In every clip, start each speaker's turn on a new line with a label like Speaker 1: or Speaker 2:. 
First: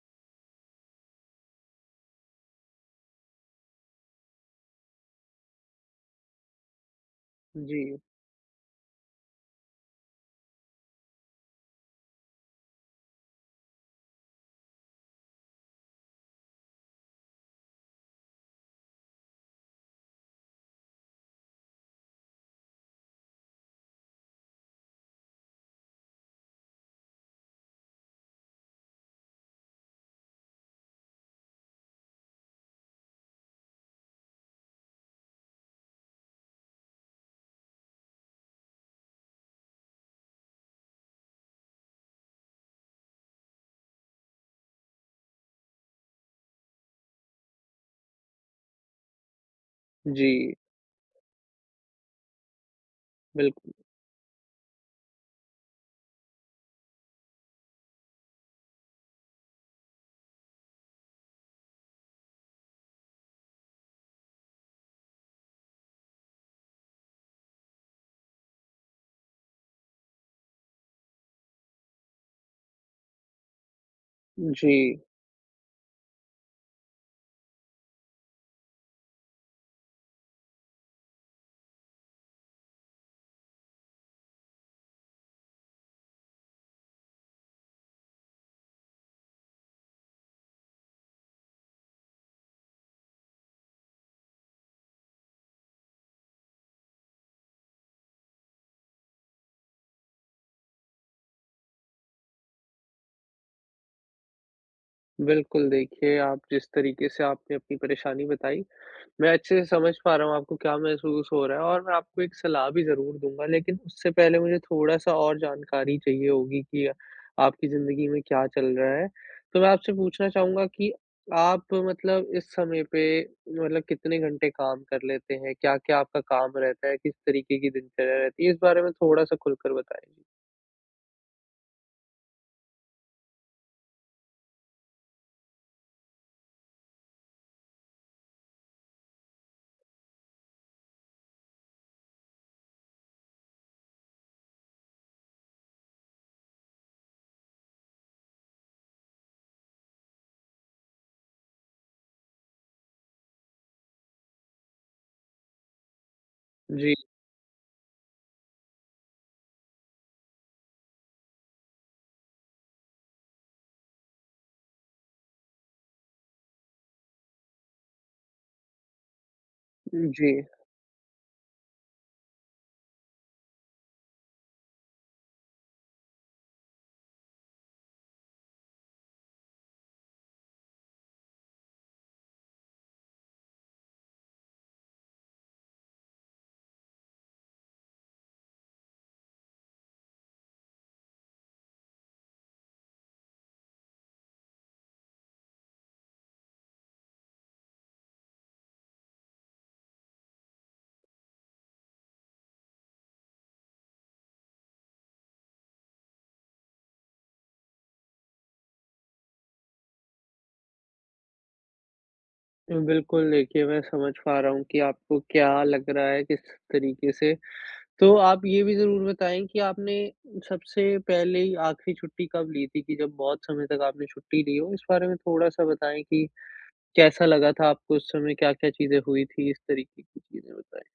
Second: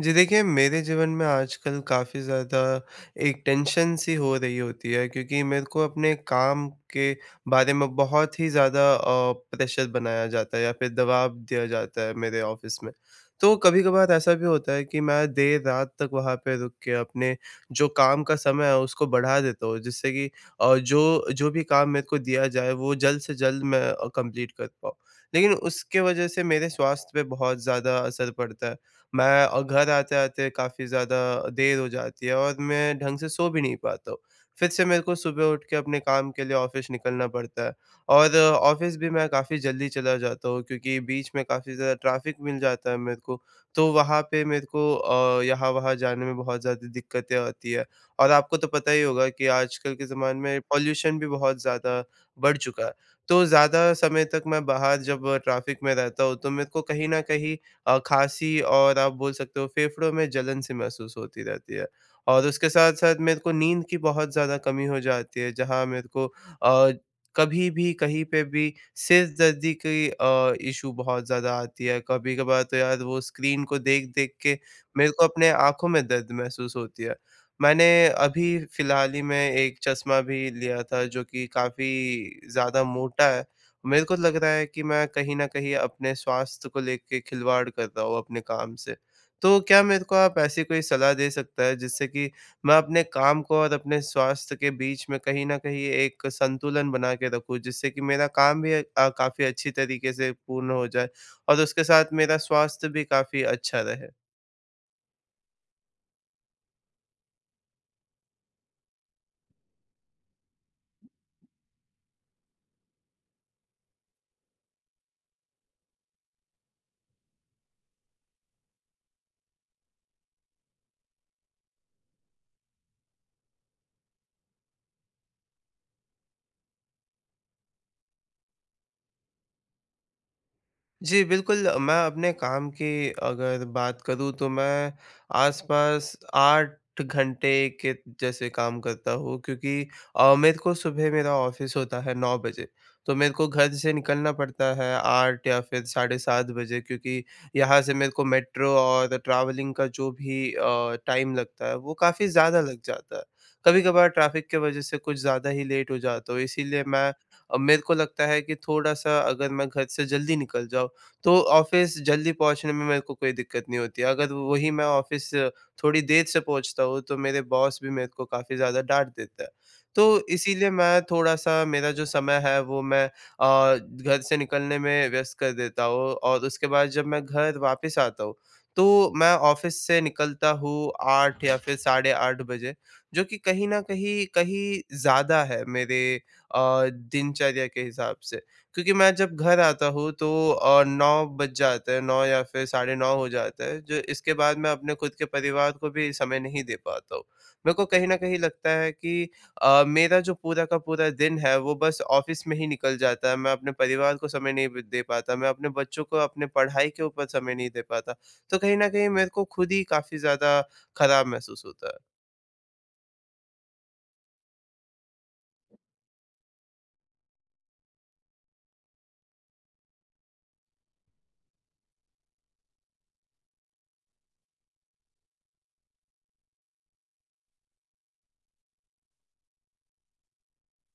Speaker 1: जी, देखिए मेरे जीवन में आजकल काफ़ी ज़्यादा एक टेंशन सी हो रही होती है, क्योंकि मेरे को अपने काम के बारे में
Speaker 2: जी।
Speaker 1: बहुत ही ज़्यादा अ, प्रेशर बनाया जाता है या फिर दबाव दिया जाता है मेरे ऑफ़िस में। तो कभी-कभार ऐसा भी होता है कि मैं देर रात तक वहाँ पे रुक के अपने जो काम का समय है, उसको बढ़ा देता हूँ जिससे कि अ, जो जो भी काम मेरे को दिया जाए वो जल्द से जल्द मैं अ, कंप्लीट कर पाऊँ। लेकिन उसके वजह से मेरे स्वास्थ्य पे बहुत ज़्यादा असर पड़ता है। मैं और घर आते-आते काफ़ी ज़्यादा देर हो जाती है और मैं ढंग से सो भी नहीं पाता हूँ। फिर से मेरे को सुबह उठ के अपने काम के लिए ऑफ़िस निकलना पड़ता है और ऑफ़िस भी मैं काफ़ी जल्दी चला जाता हूँ, क्योंकि बीच में काफ़ी ज़्यादा ट्रैफिक मिल जाता है मेरे को। तो वहाँ पे मेरे को अ, यहाँ वहाँ जाने में बहुत ज़्यादा दिक्कतें आती हैं, और आपको तो पता ही होगा कि आजकल के ज़माने
Speaker 2: जी।
Speaker 1: में पॉल्यूशन भी बहुत ज़्यादा बढ़ चुका है। तो
Speaker 2: बिल्कु
Speaker 1: ज़्यादा समय तक मैं बाहर जब ट्रैफिक में रहता हूँ तो मेरे को कहीं न कहीं अ, खाँसी और आप बोल सकते हो फेफड़ों में जलन-सी महसूस होती रहती है और उसके साथ-साथ मेरे को नींद की बहुत ज़्यादा कमी हो जाती है, जहाँ मेरे को अ, कभी भी कहीं पे भी सिर दर्द के अ, इशू बहुत ज़्यादा आती है, कभी-कभार तो यार वो स्क्रीन को देख-देख
Speaker 2: उ,
Speaker 1: के
Speaker 2: जी।
Speaker 1: मेरे को अपने आँखों में दर्द महसूस होती है। मैंने अभी फिलहाल ही में एक चश्मा भी लिया था जो कि काफ़ी ज़्यादा मोटा है, मेरे को लग रहा है कि मैं कहीं न कहीं अपने स्वास्थ्य को लेके खिलवाड़ कर रहा हूँ, अपने काम से तो क्या मेरे को आप ऐसी कोई सलाह दे सकता है, जिससे कि मैं अपने काम को और अपने स्वास्थ्य के बीच में कहीं न कहीं एक संतुलन बना के रखूँ, जिससे कि मेरा काम भी अ, काफ़ी अच्छी तरीक़े से पूर्ण हो जाए और उसके साथ मेरा स्वास्थ्य भी काफ़ी अच्छा रहे।
Speaker 2: बिल्कुल देखिए, आप जिस तरीके से आपने अपनी परेशानी बताई। मैं अच्छे से समझ पा रहा हूँ आपको क्या महसूस हो रहा है और मैं आपको एक सलाह भी ज़रूर दूँगा, लेकिन उससे पहले मुझे थोड़ा-सा और जानकारी चाहिए होगी कि आपकी ज़िंदगी में क्या चल रहा है? तो मैं आपसे पूछना चाहूँगा कि आप मतलब इस समय पे मतलब कितने घंटे काम कर लेते हैं? क्या-क्या आपका काम रहता है? किस तरीके की दिनचर्या रहती है? इस बारे में थोड़ा-सा खुलकर बताएँ।
Speaker 1: जी, बिल्कुल। मैं अपने काम की अगर बात करूँ तो मैं आसपास 8 घंटे के जैसे काम करता हूँ। क्योंकि अ, मेरे को सुबह मेरा ऑफिस होता है 9:00 बजे तो मेरे को घर से निकलना पडता है 8:00 या फिर 7:30 बजे क्योंकि यहाँ से मेरे को मेट्रो और ट्रैवलिंग का जो भी अ, टाइम लगता है वो काफ़ी ज़्यादा लग जाता है। कभी-कभार ट्रैफिक की वजह से कुछ ज़्यादा ही लेट हो जाता हूँ। इसीलिए
Speaker 2: जी।
Speaker 1: मैं अ, मेरे को लगता है कि थोड़ा-सा अगर मैं घर से जल्दी निकल जाऊँ तो ऑफिस जल्दी पहुँचने में मेरे को कोई दिक्कत नहीं होती है। अगर वही मैं ऑफिस थोड़ी देर से पहुँचता हूँ तो मेरे बॉस भी मेरे को काफ़ी ज़्यादा डाँट देते हैं।
Speaker 2: उ,
Speaker 1: तो
Speaker 2: जी।
Speaker 1: इसीलिए मैं थोड़ा-सा मेरा जो समय है वो मैं अ, घर से निकलने में व्यस्त कर देता हूँ और उसके बाद जब मैं घर वापस आता हूँ, तो मैं ऑफिस से निकलता हूँ 8:00 या फिर 8:30 बजे जो कि कहीं न कहीं कहीं ज़्यादा है मेरे अ, दिनचर्या के हिसाब से। क्योंकि मैं जब घर आता हूँ तो अ, 9:00 बज जाते है 9:00 या फिर 9:30 हो जाता है जो इसके बाद मैं अपने ख़ुद के परिवार को भी समय नहीं दे पाता हूँ। मेरे को कहीं न कहीं लगता है कि अ, मेरा जो पूरा का पूरा दिन है वो बस ऑफिस में ही निकल जाता है। मैं अपने परिवार को समय नहीं ब दे पाता मैं अपने बच्चों को अपने पढ़ाई के ऊपर समय नहीं दे पाता। तो कहीं न कहीं मेरे को ख़ुद ही काफ़ी ज़्यादा ख़राब महसूस होता है।
Speaker 2: बिल्कुल, देखिए मैं समझ पा रहा हूँ कि आपको क्या लग रहा है किस तरीके से। तो आप ये भी ज़रूर बताएँ कि आपने उ सबसे पहले ही आख़िरी छुट्टी कब ली थी, कि जब बहुत समय तक आपने छुट्टी ली हो? इस बारे में थोड़ा-सा बताएँ कि कैसा लगा था आपको उस समय, क्या-क्या चीज़ें हुई थी? इस तरीके की चीज़ें बताएँ?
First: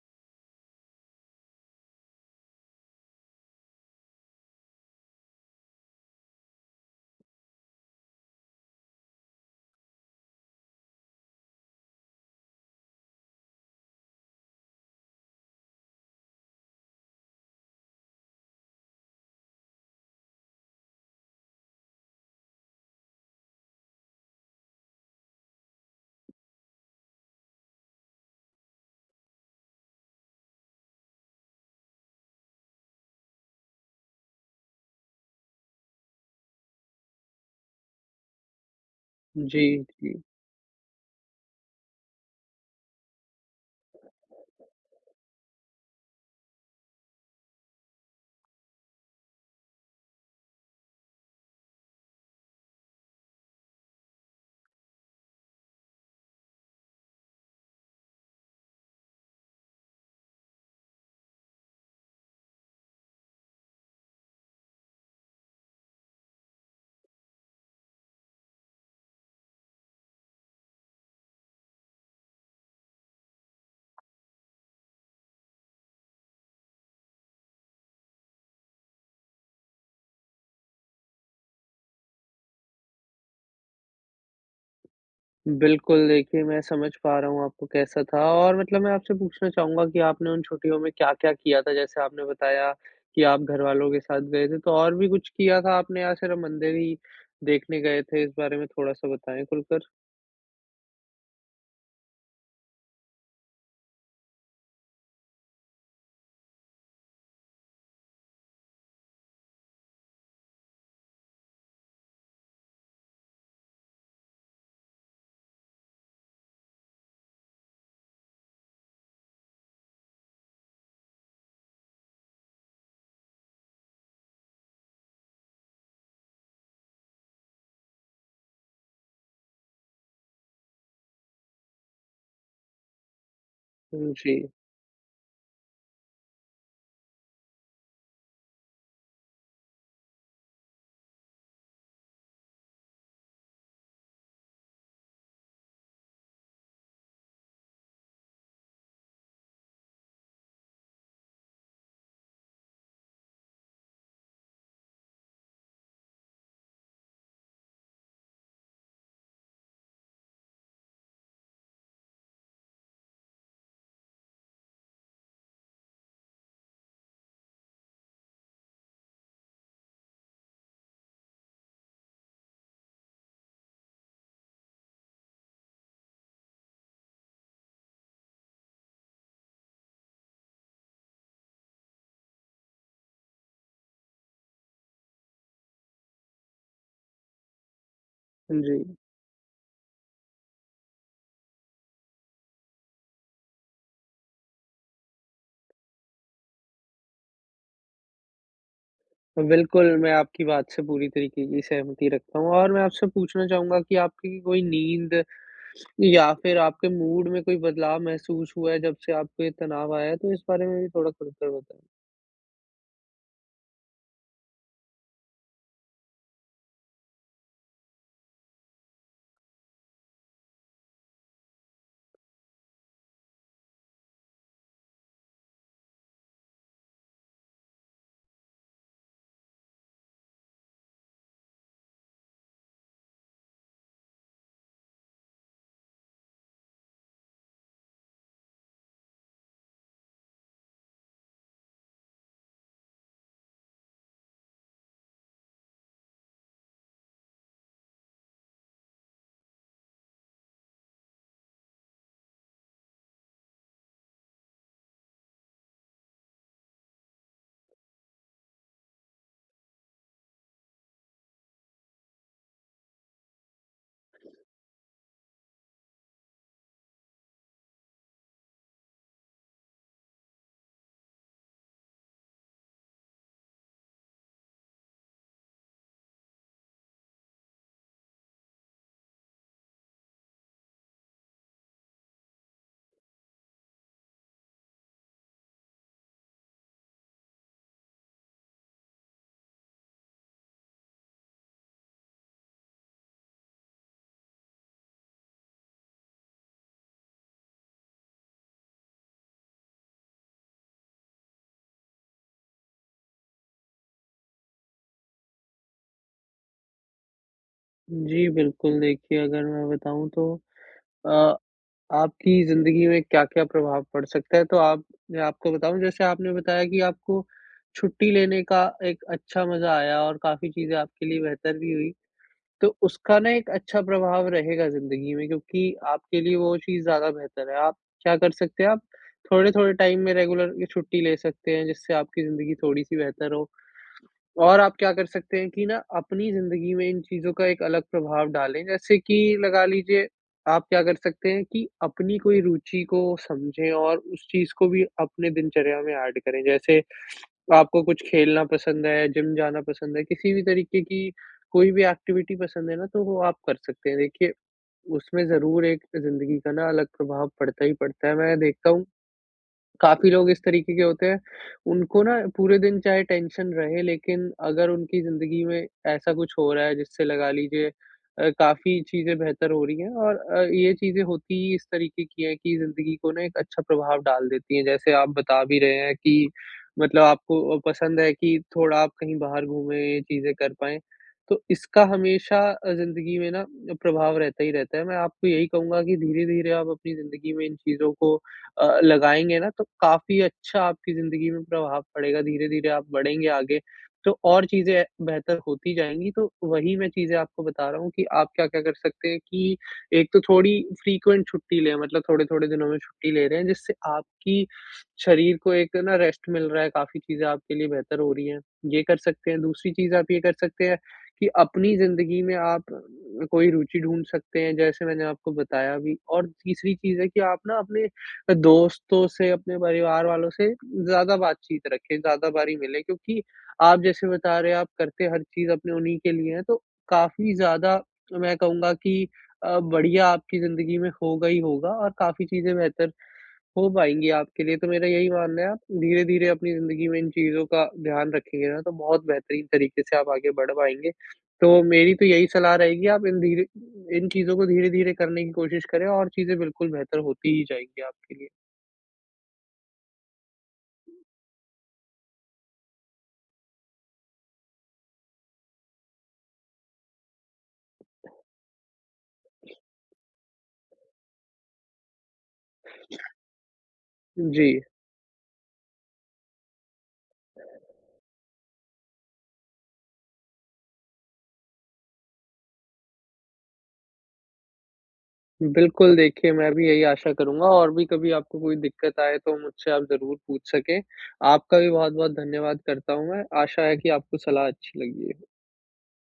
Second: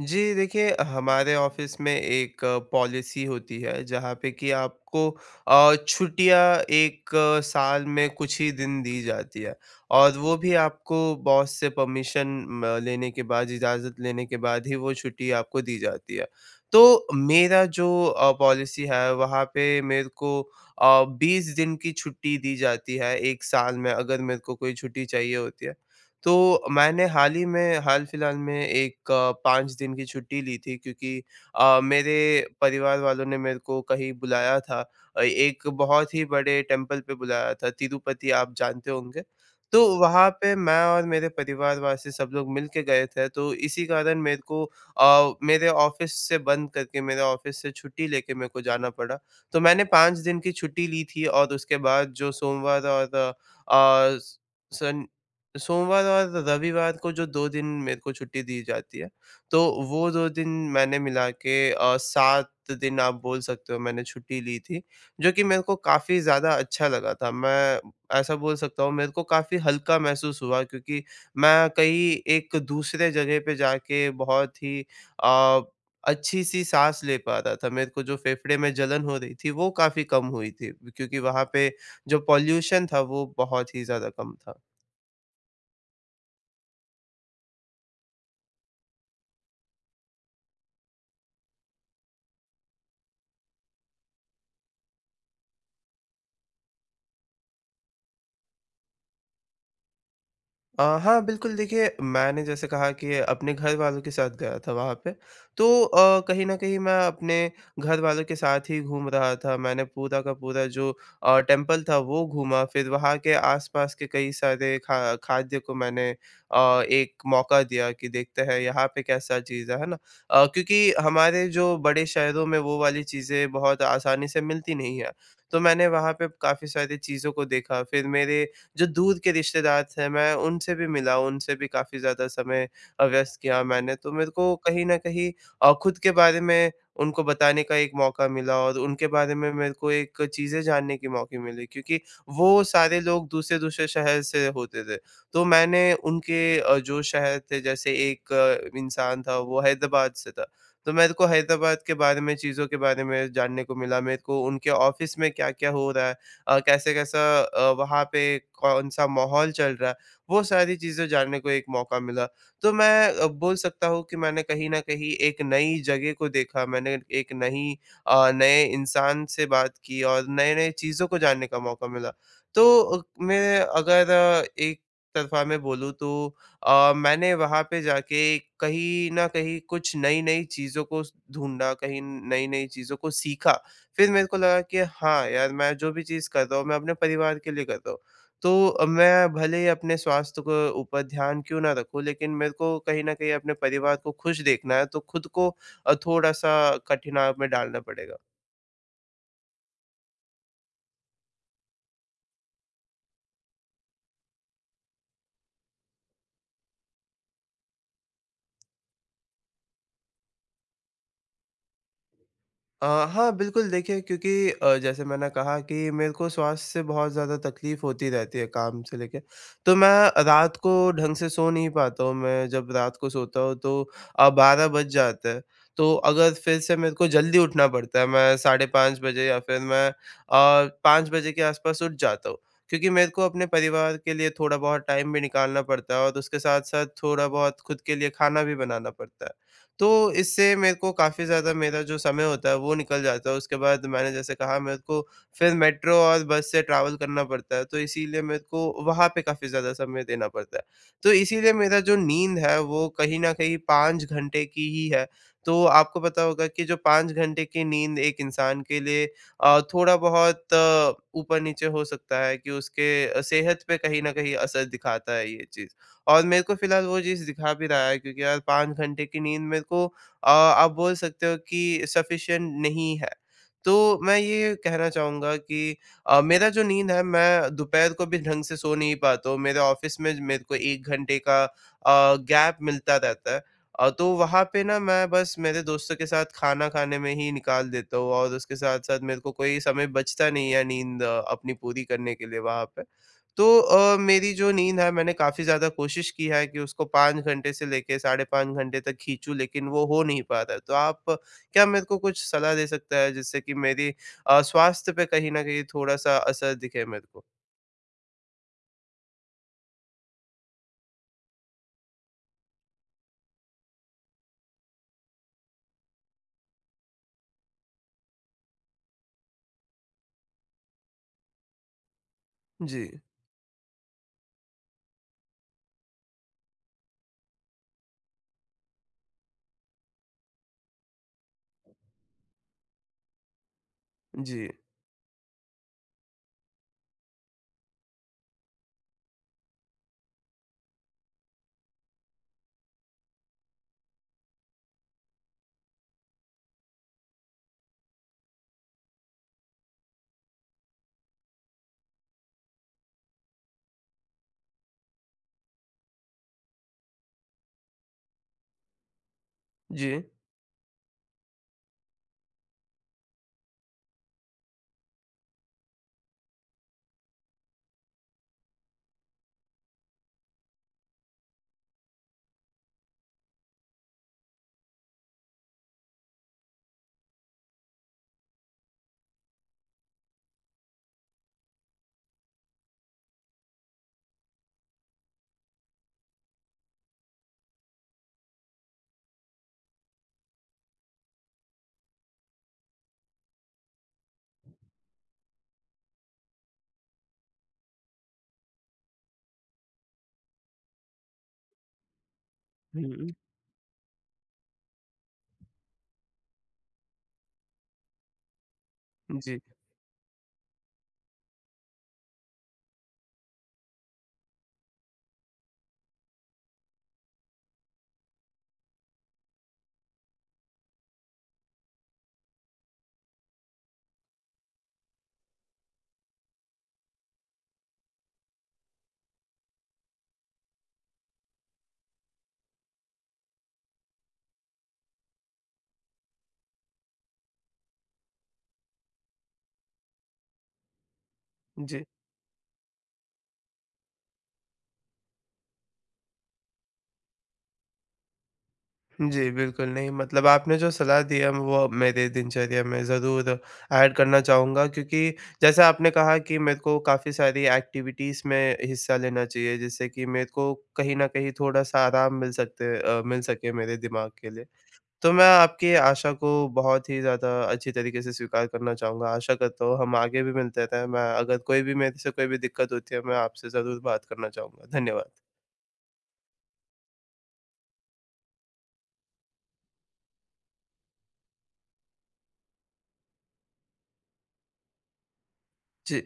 Speaker 1: जी, देखिए अ, हमारे ऑफ़िस में एक पॉलिसी होती है जहाँ पे कि आपको अ, छुट्टियाँ 1 साल में कुछ ही दिन दी जाती है और वो भी आपको बॉस से परमिशन म लेने के बाद, इजाज़त लेने के बाद ही वो छुट्टी आपको दी जाती है। तो, मेरा जो अ, पॉलिसी है वहाँ पे मेरे को अ, 20 दिन की छुट्टी दी जाती है 1 साल में अगर मेरे को कोई छुट्टी चाहिए होती है। तो, मैंने हाल ही में हाल-फिलहाल में एक 5 दिन की छुट्टी ली थी क्योंकि अ, मेरे परिवार वालों ने मेरे को कहीं बुलाया था अ, एक बहुत ही बड़े टेम्पल पे बुलाया था, तिरुपति आप जानते होंगे।
Speaker 2: जी,
Speaker 1: तो
Speaker 2: जी।
Speaker 1: वहाँ पे मैं और मेरे परिवार वासी सब लोग मिलके गए थे, तो इसी कारण मेरे को अ, मेरे ऑफ़िस से बंद करके, मेरे ऑफ़िस से छुट्टी लेके मेरे को जाना पड़ा। तो मैंने 5 दिन की छुट्टी ली थी और उसके बाद जो सोमवार और अ, स सन सोमवार और रविवार को जो 2 दिन मेरे को छुट्टी दी जाती है, तो वो 2 दिन मैंने मिला के अ, 7 दिन आप बोल सकते हो मैंने छुट्टी ली थी। जो कि मेरे को काफ़ी ज़्यादा अच्छा लगा था, मैं ऐसा बोल सकता हूँ मेरे को काफ़ी हल्का महसूस हुआ क्योंकि मैं कहीं एक दूसरे जगह पे जाके बहुत ही अ, अच्छी-सी साँस ले पा रहा था, मेरे को जो फेफड़े में जलन हो रही थी वो काफ़ी कम हुई थी, क्योंकि वहाँ पे जो पॉल्यूशन था वो बहुत ही ज़्यादा कम था।
Speaker 2: बिल्कुल, देखिए मैं समझ पा रहा हूँ आपको कैसा था और मतलब मैं आपसे पूछना चाहूँगा कि आपने उन छुट्टियों में क्या-क्या किया था, जैसे आपने बताया कि आप घरवालों के साथ गए थे। तो और भी कुछ किया था आपने या सिर्फ मंदिर ही देखने गए थे? इस बारे में थोड़ा-सा बताएँ खुलकर।
Speaker 1: अ, हाँ बिल्कुल देखिए, मैंने जैसे कहा कि अपने घर वालों के साथ गया था वहाँ पे। तो अ, कहीं न कहीं मैं अपने घर वालों के साथ ही घूम रहा था मैंने पूरा का पूरा जो अ, टेम्पल था वो घूमा फिर वहाँ के आस-पास के कई सारे खा खाद्य को मैंने अ, एक मौका दिया कि देखते हैं यहाँ पे कैसा चीज़ है, है ना? अ, क्योंकि हमारे जो बड़े शहरों में वो वाली चीज़ें बहुत आसानी से मिलती नहीं है। तो मैंने वहाँ पे काफ़ी सारी चीज़ों को देखा। फिर मेरे जो दूर के रिश्तेदार थे मैं उनसे भी मिला उनसे भी काफ़ी ज़्यादा समय अ, व्यस्त किया मैंने। तो
Speaker 2: उम,
Speaker 1: मेरे
Speaker 2: जी।
Speaker 1: को कहीं न कहीं अ, ख़ुद के बारे में उनको बताने का एक मौका मिला, और उनके बारे में मेरे को एक चीज़ें जानने के मौके मिले। क्योंकि वो सारे लोग दूसरे-दूसरे शहर से होते थे। तो मैंने उनके अ, जो शहर थे जैसे एक इंसान था वो हैदराबाद से था, तो मेरे को हैदराबाद के बारे में चीज़ों के बारे में जानने को मिला मेरे को उनके ऑफ़िस में क्या-क्या हो रहा है अ, कैसे कैसा वहाँ पे कौन-सा माहौल चल रहा है? वो सारी चीज़ें जानने को एक मौका मिला। तो मैं अब बोल सकता हूँ कि मैंने कहीं न कहीं एक नई जगह को देखा, मैंने एक नई अ, नए इंसान से बात की और नए-नए चीज़ों को जानने का मौका मिला। तो मैं अगर एक तरफा में बोलूँ तो अ, मैंने वहाँ पे जा के कहीं न कहीं कुछ नई-नई चीज़ों को ढूँढ़ा कहीं नई-नई चीज़ों को सीखा। फिर मेरे को लगा कि हाँ, यार मैं जो भी चीज़ कर रहा हूँ मैं अपने परिवार के लिए कर रहा हूँ।
Speaker 2: हुँ
Speaker 1: तो,
Speaker 2: जी।
Speaker 1: मैं भले ही अपने स्वास्थ्य के ऊपर ध्यान क्यों ना रखूँ, लेकिन मेरे को कहीं न कहीं अपने परिवार को खुश देखना है तो ख़ुद को अ, थोड़ा-सा कठिनाई में डालना पड़ेगा।
Speaker 2: बिल्कुल, मैं आपकी बात से पूरी तरीके की सहमति रखता हूँ और मैं आपसे पूछना चाहूँगा की आपकी कोई नींद या फिर आपके मूड में कोई बदलाव महसूस हुआ है, जब से आपको ये तनाव आया है? तो इस बारे में भी थोड़ा खुलकर बताए।
Speaker 1: अ, हाँ, बिल्कुल देखिए क्योंकि अ, जैसे मैंने कहा कि मेरे को स्वास्थ्य से बहुत ज़्यादा तकलीफ़ होती रहती है काम से लेके, तो मैं रात को ढंग से सो नहीं पाता हूँ। मैं जब रात को सोता हूँ तो अ, 12 बज जाता है, तो अगर फिर से मेरे को जल्दी उठना पड़ता है, मैं साढ़े 5 बजे या फिर मैं अ, 5 बजे के आस-पास उठ जाता हूँ, क्योंकि मेरे को अपने परिवार के लिए थोड़ा-बहुत टाइम भी निकालना पड़ता है और उसके साथ-साथ थोड़ा बहुत ख़ुद के लिए खाना भी बनाना पड़ता है। तो इससे मेरे को काफ़ी ज़्यादा मेरा जो समय होता है, वो निकल जाता है, उसके बाद मैंने जैसे कहा मेरे को फिर मेट्रो और बस से ट्रैवल करना पड़ता है, तो इसीलिए मेरे को वहाँ पे काफ़ी ज़्यादा समय देना पड़ता है। तो इसीलिए मेरा जो नींद है, वो कहीं न कहीं 5 घंटे की ही है, तो आपको पता होगा कि जो 5 घंटे की नींद एक इंसान के लिए अ, थोड़ा-बहुत ऊपर-नीचे हो सकता है कि उसके सेहत पे कहीं न कहीं
Speaker 2: [unintelligible]
Speaker 1: असर दिखाता है ये चीज़ और मेरे को फिलहाल वो चीज़ दिखा भी रहा है, क्योंकि यार 5 घंटे की नींद मेरे को अ, आप बोल सकते हो कि सफ़िशिएंट नहीं है। तो मैं ये कहना चाहूँगा कि अ, मेरा जो नींद है, मैं दोपहर को भी ढंग से सो नहीं पाता हूँ, मेरे ऑफिस में मेरे को 1 घंटे का अ, गैप मिलता रहता है। अ, तो वहाँ पे ना मैं बस मेरे दोस्तों के साथ खाना खाने में ही निकाल देता हूँ और उसके साथ-साथ मेरे को कोई समय बचता नहीं है, नींद अपनी पूरी करने के लिए वहाँ पे तो अ, मेरी जो नींद है, मैंने काफ़ी ज़्यादा कोशिश की है कि उसको 5 घंटे से लेके, साढ़े 5 घंटे तक खींचूँ लेकिन वो हो नहीं पा रहा है। तो आप क्या मेरे को कुछ सलाह दे सकता है जिससे कि मेरी अ, स्वास्थ्य पे कहीं न कहीं थोड़ा-सा असर दिखे मेरे को?
Speaker 2: जी बिल्कुल, देखिए, अगर मैं बताऊँ तो अ, आपकी ज़िंदगी में क्या-क्या प्रभाव पड़ सकता है, तो आप मैं आपको बताऊँ जैसे आपने बताया कि आपको छुट्टी लेने का एक अच्छा मज़ा आया और काफ़ी चीज़े आपके लिए बेहतर भी हुई। तो
Speaker 1: जी।
Speaker 2: उसका ना एक अच्छा प्रभाव रहेगा ज़िंदगी में क्योंकि आपके लिए वो चीज़ ज़्यादा बेहतर है, आप क्या कर सकते हैं, आप थोड़े-थोड़े टाइम में रेगुलर ये छुट्टी ले सकते हैं जिससे आपकी ज़िंदगी थोड़ी-सी बेहतर हो।
Speaker 1: जी।
Speaker 2: और आप क्या कर सकते हैं कि ना अपनी ज़िंदगी में इन चीज़ों का एक अलग प्रभाव डालें जैसे कि लगा लीजिये आप क्या कर सकते हैं, कि अपनी कोई रूचि को समझें और उस चीज़ को भी अपने दिनचर्या में एड करें। जैसे, आपको कुछ खेलना पसंद है, जिम जाना पसंद है किसी भी तरीके की कोई भी एक्टिविटी पसंद है ना, तो वो आप कर सकते हैं देखिए। उसमें ज़रूर एक ज़िंदगी का ना अलग प्रभाव पड़ता ही पड़ता है, मैं देखता हूँ,
Speaker 1: जी।
Speaker 2: काफ़ी लोग इस तरीके के होते हैं, उनको ना पूरे दिन चाहे टेंशन रहे लेकिन अगर उनकी ज़िंदगी में ऐसा कुछ हो रहा है जिससे लगा लीजिए अ, काफ़ी चीज़े बेहतर हो रही है और अ, ये चीज़े होती ही इस तरीके की है कि ज़िंदगी को ना एक अच्छा प्रभाव डाल देती हैं। जैसे आप बता भी रहे हैं कि मतलब आपको अ, पसंद है कि थोड़ा आप कहीं बाहर घूमे, ये चीज़े कर पाएँ, तो इसका हमेशा अ, ज़िंदगी में ना प्रभाव रहता ही रहता है। मैं आपको यही कहूँगा कि धीरे-धीरे आप अपनी ज़िंदगी में इन चीज़ों को अ, लगाएँगे ना तो काफ़ी अच्छा आपकी ज़िंदगी में प्रभाव पड़ेगा धीरे-धीरे आप बढ़ेंगे आगे, तो और चीज़ें बेहतर होती जाएँगी, तो वही मैं चीज़े आपको बता रहा हूँ कि आप क्या-क्या कर सकते हैं कि, एक तो थोड़ी फ्रीक्वेंट छुट्टी लें मतलब थोड़े-थोड़े दिनों में
Speaker 1: हुँ।
Speaker 2: छुट्टी ले रहे हैं, जिससे आपकी शरीर को एक ना रेस्ट मिल रहा है, काफ़ी चीज़े आपके लिए बेहतर हो रही हैं। ये कर सकते
Speaker 1: जी।
Speaker 2: हैं, दूसरी चीज़ आप ये कर सकते हैं कि अपनी ज़िंदगी में आप अ, कोई रूचि ढूँढ़ सकते हैं, जैसे मैंने आपको बताया भी और तीसरी चीज़ है कि आप ना अपने अ, दोस्तों से, अपने परिवार वालों से ज़्यादा बातचीत रखें, ज़्यादा बारी मिले क्योंकि आप जैसे बता रहे हैं आप करते हर चीज़ अपने उन्हीं के लिए हैं, तो काफ़ी ज़्यादा मैं कहूँगा कि अ, बढ़िया आपकी ज़िंदगी में होगा ही होगा और काफ़ी चीज़े बेहतर हो पाएँगी आपके लिए। तो मेरा यही मानना है आप धीरे-धीरे अपनी ज़िंदगी में इन चीज़ों का ध्यान रखेंगे ना, तो बहुत बेहतरीन तरीके से आप आगे बढ़ पाएँगे, तो
Speaker 1: जी।
Speaker 2: मेरी तो यही सलाह रहेगी आप इन धीरे इन चीज़ों को धीरे-धीरे करने की कोशिश करें और चीज़े बिल्कुल बेहतर होती ही जाएगी आपके लिए।
Speaker 1: जी, बिल्कुल नहीं मतलब आपने जो सलाह दी है, वो अब मेरे दिनचर्या में ज़रूर एड करना चाहूँगा क्योंकि जैसे आपने कहा कि मेरे को काफ़ी सारी एक्टिविटीज़ में हिस्सा लेना चाहिए, जिससे कि मेरे को कहीं न कहीं थोड़ा-सा आराम मिल सकते अ, मिल सके मेरे दिमाग के लिए।
Speaker 2: जी।
Speaker 1: तो मैं आपके आशा को बहुत ही ज़्यादा अच्छी तरीके से स्वीकार करना चाहूँगा, आशा करता हूँ हम आगे भी मिलते रहें, मैं अगर कोई भी मेरे से कोई भी दिक्कत होती है मैं आपसे ज़रूर बात करना चाहूँगा, धन्यवाद।
Speaker 2: बिल्कुल, देखिए मैं भी यही आशा करूँगा और भी कभी आपको कोई दिक्कत आएँ तो मुझसे आप ज़रूर पूछ सकें। आपका भी बहुत-बहुत धन्यवाद करता हूँ मैं, आशा है कि आपको सलाह अच्छी लगी है।
Speaker 1: जी।